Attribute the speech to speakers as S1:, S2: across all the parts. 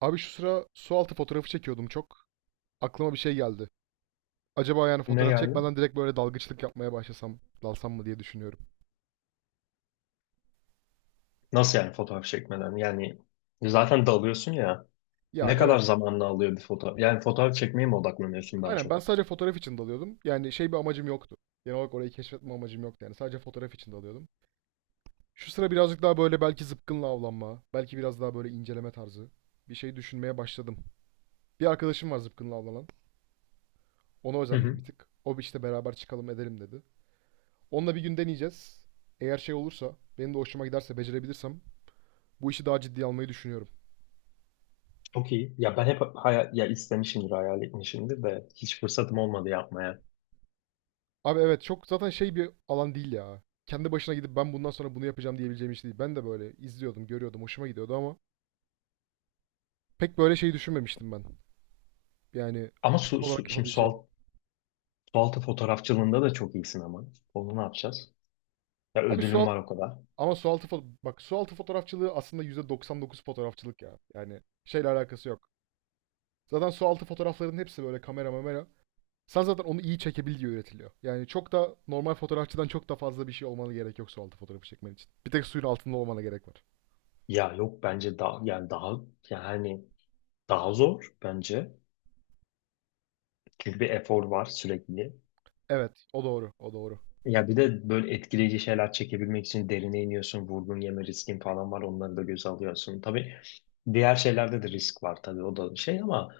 S1: Abi şu sıra su altı fotoğrafı çekiyordum çok. Aklıma bir şey geldi. Acaba yani
S2: Ne
S1: fotoğraf
S2: yani?
S1: çekmeden direkt böyle dalgıçlık yapmaya başlasam, dalsam mı diye düşünüyorum.
S2: Nasıl yani fotoğraf çekmeden? Yani zaten dalıyorsun ya.
S1: Ya
S2: Ne kadar
S1: evet.
S2: zamanını alıyor bir fotoğraf? Yani fotoğraf çekmeye mi odaklanıyorsun daha
S1: Aynen ben
S2: çok?
S1: sadece fotoğraf için dalıyordum. Yani şey bir amacım yoktu. Genel olarak orayı keşfetme amacım yoktu yani. Sadece fotoğraf için dalıyordum. Şu sıra birazcık daha böyle belki zıpkınla avlanma, belki biraz daha böyle inceleme tarzı bir şey düşünmeye başladım. Bir arkadaşım var zıpkınla avlanan. Ona
S2: Hı
S1: özendim bir
S2: hı.
S1: tık. O bir işte beraber çıkalım edelim dedi. Onunla bir gün deneyeceğiz. Eğer şey olursa, benim de hoşuma giderse, becerebilirsem bu işi daha ciddiye almayı düşünüyorum.
S2: Çok iyi. Ya ben hep hayal, ya istemişimdir, hayal etmişimdir de hiç fırsatım olmadı yapmaya.
S1: Abi evet çok zaten şey bir alan değil ya. Kendi başına gidip ben bundan sonra bunu yapacağım diyebileceğim iş değil. Ben de böyle izliyordum, görüyordum, hoşuma gidiyordu ama pek böyle şey düşünmemiştim ben. Yani
S2: Ama
S1: aktif
S2: su,
S1: olarak
S2: su, şimdi su,
S1: yapabileceğim.
S2: alt- su altı fotoğrafçılığında da çok iyisin ama. Onu ne yapacağız? Ya
S1: Abi su
S2: ödülüm
S1: altı
S2: var o kadar.
S1: ama su altı bak su altı fotoğrafçılığı aslında %99 fotoğrafçılık ya. Yani şeyle alakası yok. Zaten su altı fotoğrafların hepsi böyle kamera mamera. Sen zaten onu iyi çekebil diye üretiliyor. Yani çok da normal fotoğrafçıdan çok da fazla bir şey olmanı gerek yok su altı fotoğrafı çekmen için. Bir tek suyun altında olmana gerek var.
S2: Ya yok bence daha yani hani daha zor bence. Çünkü bir efor var sürekli.
S1: Evet, o doğru, o doğru.
S2: Ya bir de böyle etkileyici şeyler çekebilmek için derine iniyorsun, vurgun yeme riskin falan var, onları da göze alıyorsun. Tabii diğer şeylerde de risk var, tabii o da şey, ama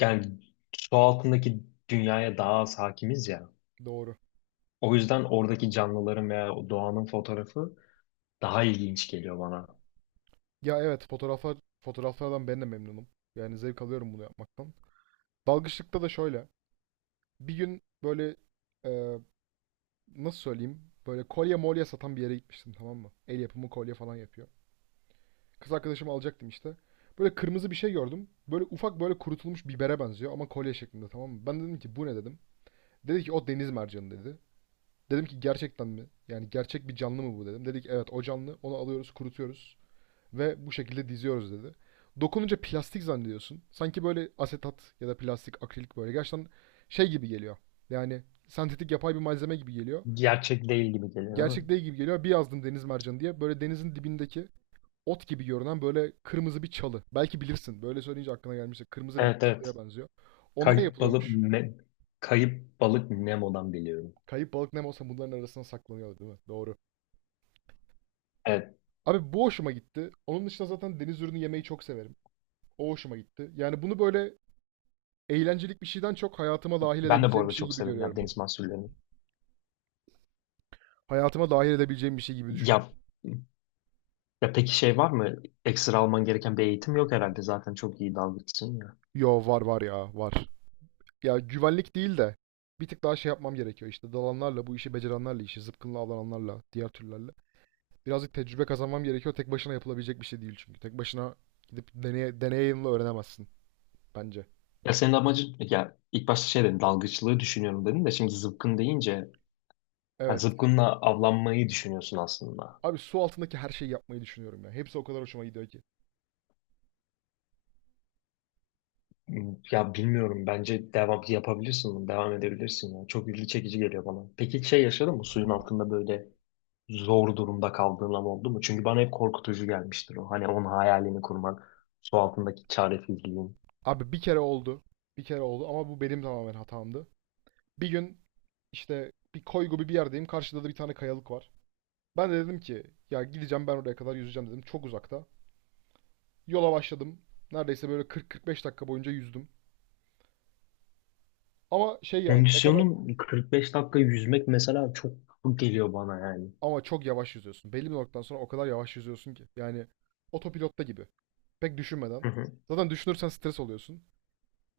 S2: yani su altındaki dünyaya daha az hakimiz ya.
S1: Doğru.
S2: O yüzden oradaki canlıların veya o doğanın fotoğrafı daha ilginç geliyor bana.
S1: Ya evet, fotoğraflar fotoğraflardan ben de memnunum. Yani zevk alıyorum bunu yapmaktan. Dalgıçlıkta da şöyle. Bir gün böyle e, nasıl söyleyeyim? Böyle kolye molye satan bir yere gitmiştim, tamam mı? El yapımı kolye falan yapıyor. Kız arkadaşımı alacaktım işte. Böyle kırmızı bir şey gördüm. Böyle ufak böyle kurutulmuş bibere benziyor ama kolye şeklinde, tamam mı? Ben dedim ki bu ne dedim. Dedi ki o deniz mercanı dedi. Dedim ki gerçekten mi? Yani gerçek bir canlı mı bu dedim. Dedik evet o canlı. Onu alıyoruz, kurutuyoruz ve bu şekilde diziyoruz dedi. Dokununca plastik zannediyorsun. Sanki böyle asetat ya da plastik, akrilik böyle gerçekten şey gibi geliyor. Yani sentetik yapay bir malzeme gibi geliyor.
S2: Gerçek değil gibi geliyor değil
S1: Gerçek
S2: mi?
S1: değil gibi geliyor. Bir yazdım deniz mercanı diye. Böyle denizin dibindeki ot gibi görünen böyle kırmızı bir çalı. Belki bilirsin. Böyle söyleyince aklına gelmişse kırmızı renkli
S2: Evet,
S1: çalıya
S2: evet.
S1: benziyor. Ondan
S2: Kayıp balık
S1: yapılıyormuş.
S2: ne, kayıp balık Nemo'dan biliyorum.
S1: Kayıp balık ne olsa bunların arasına saklanıyor değil mi? Doğru.
S2: Evet.
S1: Abi bu hoşuma gitti. Onun dışında zaten deniz ürünü yemeyi çok severim. O hoşuma gitti. Yani bunu böyle eğlencelik bir şeyden çok hayatıma dahil
S2: Ben de bu
S1: edebileceğim bir
S2: arada
S1: şey
S2: çok
S1: gibi
S2: severim ya
S1: görüyorum.
S2: deniz mahsullerini.
S1: Hayatıma dahil edebileceğim bir şey gibi düşünüyorum.
S2: Ya Ya peki şey var mı? Ekstra alman gereken bir eğitim yok herhalde. Zaten çok iyi dalgıçsın ya.
S1: Yo var ya var. Ya güvenlik değil de bir tık daha şey yapmam gerekiyor işte dalanlarla bu işi becerenlerle işi zıpkınla avlananlarla diğer türlerle. Birazcık tecrübe kazanmam gerekiyor. Tek başına yapılabilecek bir şey değil çünkü. Tek başına gidip deneye, deneyimle öğrenemezsin bence.
S2: Ya senin amacın, ya ilk başta şey dedin, dalgıçlığı düşünüyorum dedin, de şimdi zıpkın deyince ya
S1: Evet.
S2: zıpkınla avlanmayı düşünüyorsun aslında.
S1: Abi su altındaki her şeyi yapmayı düşünüyorum ya. Hepsi o kadar hoşuma gidiyor ki.
S2: Hmm, ya bilmiyorum, bence devam yapabilirsin bunu, devam edebilirsin ya. Çok ilgi çekici geliyor bana. Peki şey yaşadın mı suyun altında böyle zor durumda kaldığın an oldu mu? Çünkü bana hep korkutucu gelmiştir o. Hani onun hayalini kurmak, su altındaki çaresizliğin.
S1: Abi bir kere oldu. Bir kere oldu ama bu benim tamamen hatamdı. Bir gün İşte bir koy gibi bir yerdeyim. Karşıda da bir tane kayalık var. Ben de dedim ki ya gideceğim ben oraya kadar yüzeceğim dedim. Çok uzakta. Yola başladım. Neredeyse böyle 40-45 dakika boyunca yüzdüm. Ama şey yani ne kadar
S2: Kondisyonun 45 dakika yüzmek mesela çok geliyor bana yani.
S1: ama çok yavaş yüzüyorsun. Belli bir noktadan sonra o kadar yavaş yüzüyorsun ki. Yani otopilotta gibi. Pek düşünmeden.
S2: Hı hı.
S1: Zaten düşünürsen stres oluyorsun.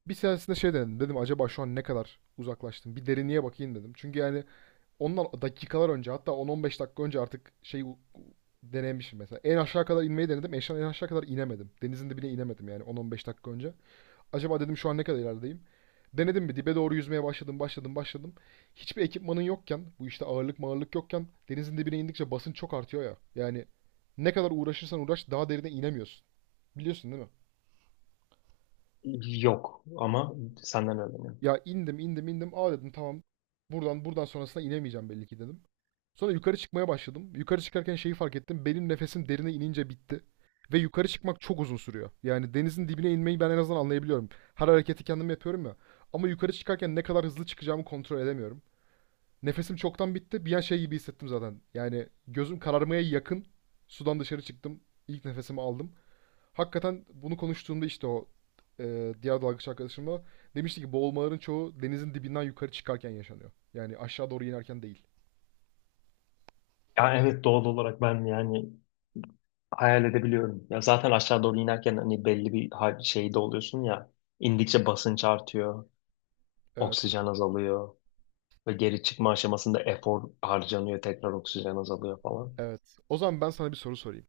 S1: Bir seansında şey dedim. Dedim acaba şu an ne kadar uzaklaştım? Bir derinliğe bakayım dedim. Çünkü yani ondan dakikalar önce hatta 10-15 dakika önce artık şey denemişim mesela. En aşağı kadar inmeyi denedim. En aşağı kadar inemedim. Denizin dibine inemedim yani 10-15 dakika önce. Acaba dedim şu an ne kadar ilerideyim? Denedim bir dibe doğru yüzmeye başladım. Hiçbir ekipmanın yokken, bu işte ağırlık mağırlık yokken denizin dibine indikçe basınç çok artıyor ya. Yani ne kadar uğraşırsan uğraş daha derine inemiyorsun. Biliyorsun değil mi?
S2: Yok ama senden öğreniyorum.
S1: Ya indim. Aa dedim tamam. Buradan sonrasına inemeyeceğim belli ki dedim. Sonra yukarı çıkmaya başladım. Yukarı çıkarken şeyi fark ettim. Benim nefesim derine inince bitti. Ve yukarı çıkmak çok uzun sürüyor. Yani denizin dibine inmeyi ben en azından anlayabiliyorum. Her hareketi kendim yapıyorum ya. Ama yukarı çıkarken ne kadar hızlı çıkacağımı kontrol edemiyorum. Nefesim çoktan bitti. Bir an şey gibi hissettim zaten. Yani gözüm kararmaya yakın. Sudan dışarı çıktım. İlk nefesimi aldım. Hakikaten bunu konuştuğumda işte o diğer dalgıç arkadaşımla demişti ki boğulmaların çoğu denizin dibinden yukarı çıkarken yaşanıyor. Yani aşağı doğru inerken değil.
S2: Ya evet, doğal olarak ben yani hayal edebiliyorum. Ya zaten aşağı doğru inerken hani belli bir şeyde oluyorsun ya. İndikçe basınç artıyor,
S1: Ee,
S2: oksijen azalıyor ve geri çıkma aşamasında efor harcanıyor, tekrar oksijen azalıyor falan.
S1: Evet. O zaman ben sana bir soru sorayım.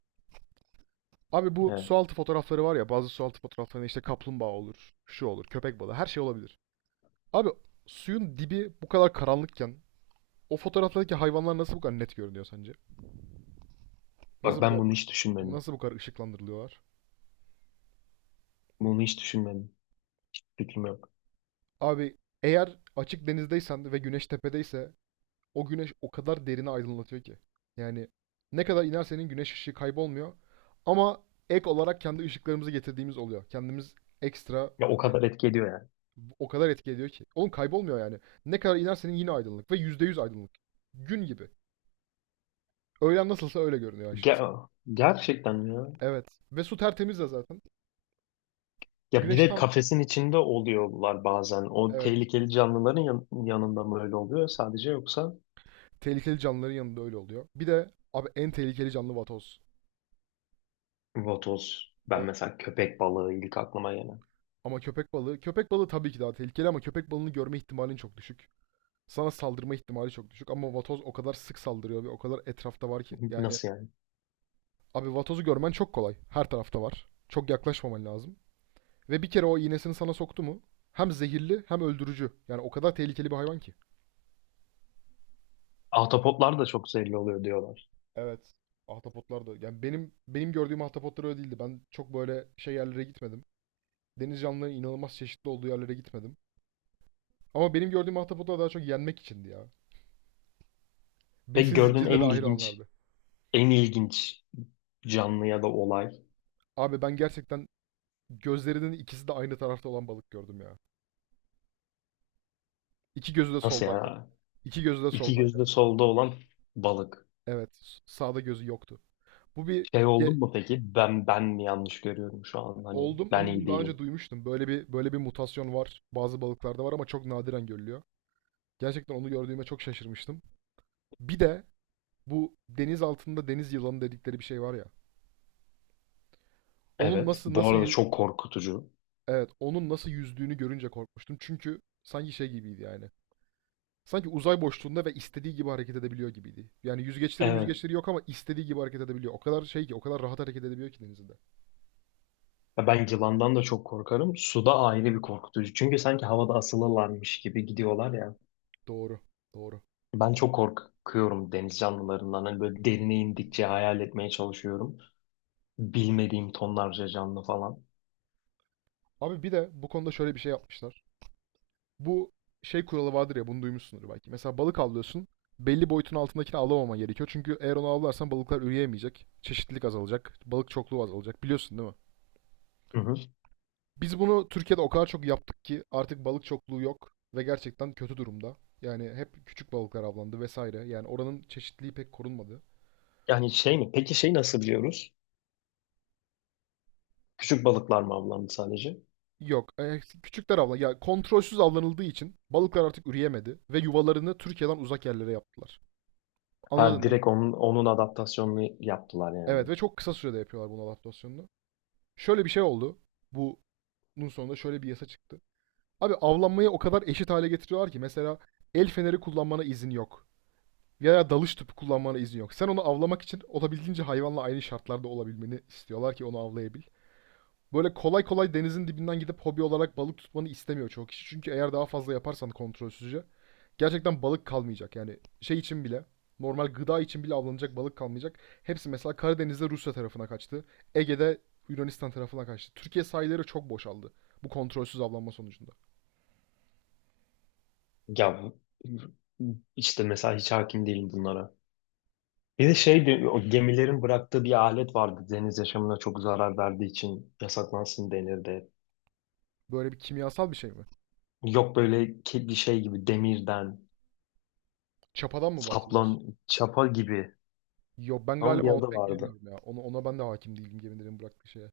S1: Abi bu
S2: Evet.
S1: sualtı fotoğrafları var ya bazı sualtı fotoğraflarında işte kaplumbağa olur, şu olur, köpek balığı her şey olabilir. Abi suyun dibi bu kadar karanlıkken o fotoğraflardaki hayvanlar nasıl bu kadar net görünüyor sence? Nasıl
S2: Bak
S1: bu
S2: ben
S1: kadar,
S2: bunu hiç düşünmedim.
S1: nasıl bu kadar ışıklandırılıyorlar?
S2: Bunu hiç düşünmedim. Fikrim yok.
S1: Abi eğer açık denizdeysen ve güneş tepedeyse o güneş o kadar derine aydınlatıyor ki. Yani ne kadar inersenin güneş ışığı kaybolmuyor ama ek olarak kendi ışıklarımızı getirdiğimiz oluyor. Kendimiz ekstra.
S2: Ya o kadar etki ediyor yani.
S1: O kadar etki ediyor ki. Oğlum kaybolmuyor yani. Ne kadar inersen yine aydınlık ve %100 aydınlık. Gün gibi. Öğlen nasılsa öyle görünüyor aşağısı.
S2: Ger- gerçekten ya.
S1: Evet. Ve su tertemiz de zaten.
S2: Ya bir
S1: Güneş
S2: de
S1: tam
S2: kafesin içinde oluyorlar bazen. O
S1: evet.
S2: tehlikeli canlıların yanında mı öyle oluyor sadece, yoksa
S1: Tehlikeli canlıların yanında öyle oluyor. Bir de abi en tehlikeli canlı vatoz.
S2: vatoz. Ben
S1: Evet.
S2: mesela köpek balığı ilk aklıma gelen.
S1: Ama köpek balığı tabii ki daha tehlikeli ama köpek balığını görme ihtimalin çok düşük. Sana saldırma ihtimali çok düşük ama vatoz o kadar sık saldırıyor ve o kadar etrafta var ki. Yani
S2: Nasıl yani?
S1: abi vatozu görmen çok kolay. Her tarafta var. Çok yaklaşmaman lazım. Ve bir kere o iğnesini sana soktu mu hem zehirli hem öldürücü. Yani o kadar tehlikeli bir hayvan ki.
S2: Ahtapotlar da çok zehirli oluyor diyorlar.
S1: Evet. Ahtapotlar da. Yani benim gördüğüm ahtapotlar öyle değildi. Ben çok böyle şey yerlere gitmedim. Deniz canlılarının inanılmaz çeşitli olduğu yerlere gitmedim. Ama benim gördüğüm ahtapotlar daha çok yenmek içindi ya.
S2: Peki
S1: Besin
S2: gördüğün
S1: zincirine dahil olanlardı.
S2: en ilginç canlı ya da olay
S1: Abi ben gerçekten gözlerinin ikisi de aynı tarafta olan balık gördüm ya. İki gözü de
S2: nasıl
S1: soldaydı.
S2: yani?
S1: İki gözü de
S2: İki
S1: soldaydı.
S2: gözde solda olan balık.
S1: Evet. Sağda gözü yoktu. Bu bir
S2: Şey
S1: ge-
S2: oldun mu peki? Ben mi yanlış görüyorum şu an? Hani
S1: oldum
S2: ben
S1: ama bunu
S2: iyi
S1: daha önce
S2: değilim.
S1: duymuştum. Böyle bir mutasyon var. Bazı balıklarda var ama çok nadiren görülüyor. Gerçekten onu gördüğüme çok şaşırmıştım. Bir de bu deniz altında deniz yılanı dedikleri bir şey var ya. Onun
S2: Evet. Bu arada çok korkutucu.
S1: evet onun nasıl yüzdüğünü görünce korkmuştum. Çünkü sanki şey gibiydi yani. Sanki uzay boşluğunda ve istediği gibi hareket edebiliyor gibiydi. Yani yüzgeçleri
S2: Evet.
S1: yüzgeçleri yok ama istediği gibi hareket edebiliyor. O kadar şey ki o kadar rahat hareket edebiliyor ki denizde.
S2: Ya ben yılandan da çok korkarım. Suda ayrı bir korkutucu. Çünkü sanki havada asılırlarmış gibi gidiyorlar ya.
S1: Doğru. Doğru.
S2: Ben çok korkuyorum deniz canlılarından. Hani böyle derine indikçe hayal etmeye çalışıyorum. Bilmediğim tonlarca canlı falan.
S1: Abi bir de bu konuda şöyle bir şey yapmışlar. Bu şey kuralı vardır ya bunu duymuşsundur belki. Mesela balık avlıyorsun. Belli boyutun altındakini avlamaman gerekiyor. Çünkü eğer onu avlarsan balıklar üreyemeyecek. Çeşitlilik azalacak. Balık çokluğu azalacak. Biliyorsun değil mi?
S2: Hı hı.
S1: Biz bunu Türkiye'de o kadar çok yaptık ki artık balık çokluğu yok ve gerçekten kötü durumda. Yani hep küçük balıklar avlandı vesaire. Yani oranın çeşitliliği pek korunmadı.
S2: Yani şey mi? Peki şey nasıl biliyoruz? Küçük balıklar mı avlandı sadece?
S1: Yok. Küçükler avlan. Ya kontrolsüz avlanıldığı için balıklar artık üreyemedi ve yuvalarını Türkiye'den uzak yerlere yaptılar.
S2: Ha,
S1: Anladın değil mi?
S2: direkt onun adaptasyonunu yaptılar yani.
S1: Evet ve çok kısa sürede yapıyorlar bunu adaptasyonunu. Şöyle bir şey oldu. Bunun sonunda şöyle bir yasa çıktı. Abi avlanmayı o kadar eşit hale getiriyorlar ki mesela el feneri kullanmana izin yok. Veya dalış tüpü kullanmana izin yok. Sen onu avlamak için olabildiğince hayvanla aynı şartlarda olabilmeni istiyorlar ki onu avlayabil. Böyle kolay kolay denizin dibinden gidip hobi olarak balık tutmanı istemiyor çoğu kişi. Çünkü eğer daha fazla yaparsan kontrolsüzce gerçekten balık kalmayacak. Yani şey için bile normal gıda için bile avlanacak balık kalmayacak. Hepsi mesela Karadeniz'de Rusya tarafına kaçtı. Ege'de Yunanistan tarafına kaçtı. Türkiye sahilleri çok boşaldı bu kontrolsüz avlanma sonucunda.
S2: Ya işte mesela hiç hakim değilim bunlara. Bir de şeydi, o gemilerin bıraktığı bir alet vardı, deniz yaşamına çok zarar verdiği için yasaklansın denirdi.
S1: Böyle bir kimyasal bir şey mi?
S2: Yok böyle bir şey gibi demirden,
S1: Çapadan mı bahsediyorsun?
S2: saplan, çapa gibi,
S1: Yok ben
S2: ama
S1: galiba
S2: bir
S1: onu
S2: adı
S1: pek
S2: vardı.
S1: bilmiyorum ya. Onu, ona ben de hakim değilim gemilerin bıraktığı şeye.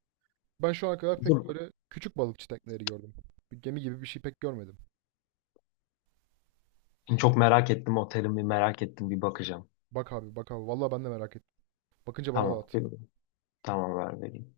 S1: Ben şu ana kadar pek
S2: Dur,
S1: böyle küçük balıkçı tekneleri gördüm. Bir gemi gibi bir şey pek görmedim.
S2: şimdi çok merak ettim, o terimi merak ettim, bir bakacağım.
S1: Bak abi bak abi. Vallahi ben de merak ettim. Bakınca bana da
S2: Tamam,
S1: at.
S2: tamam, ver vereyim.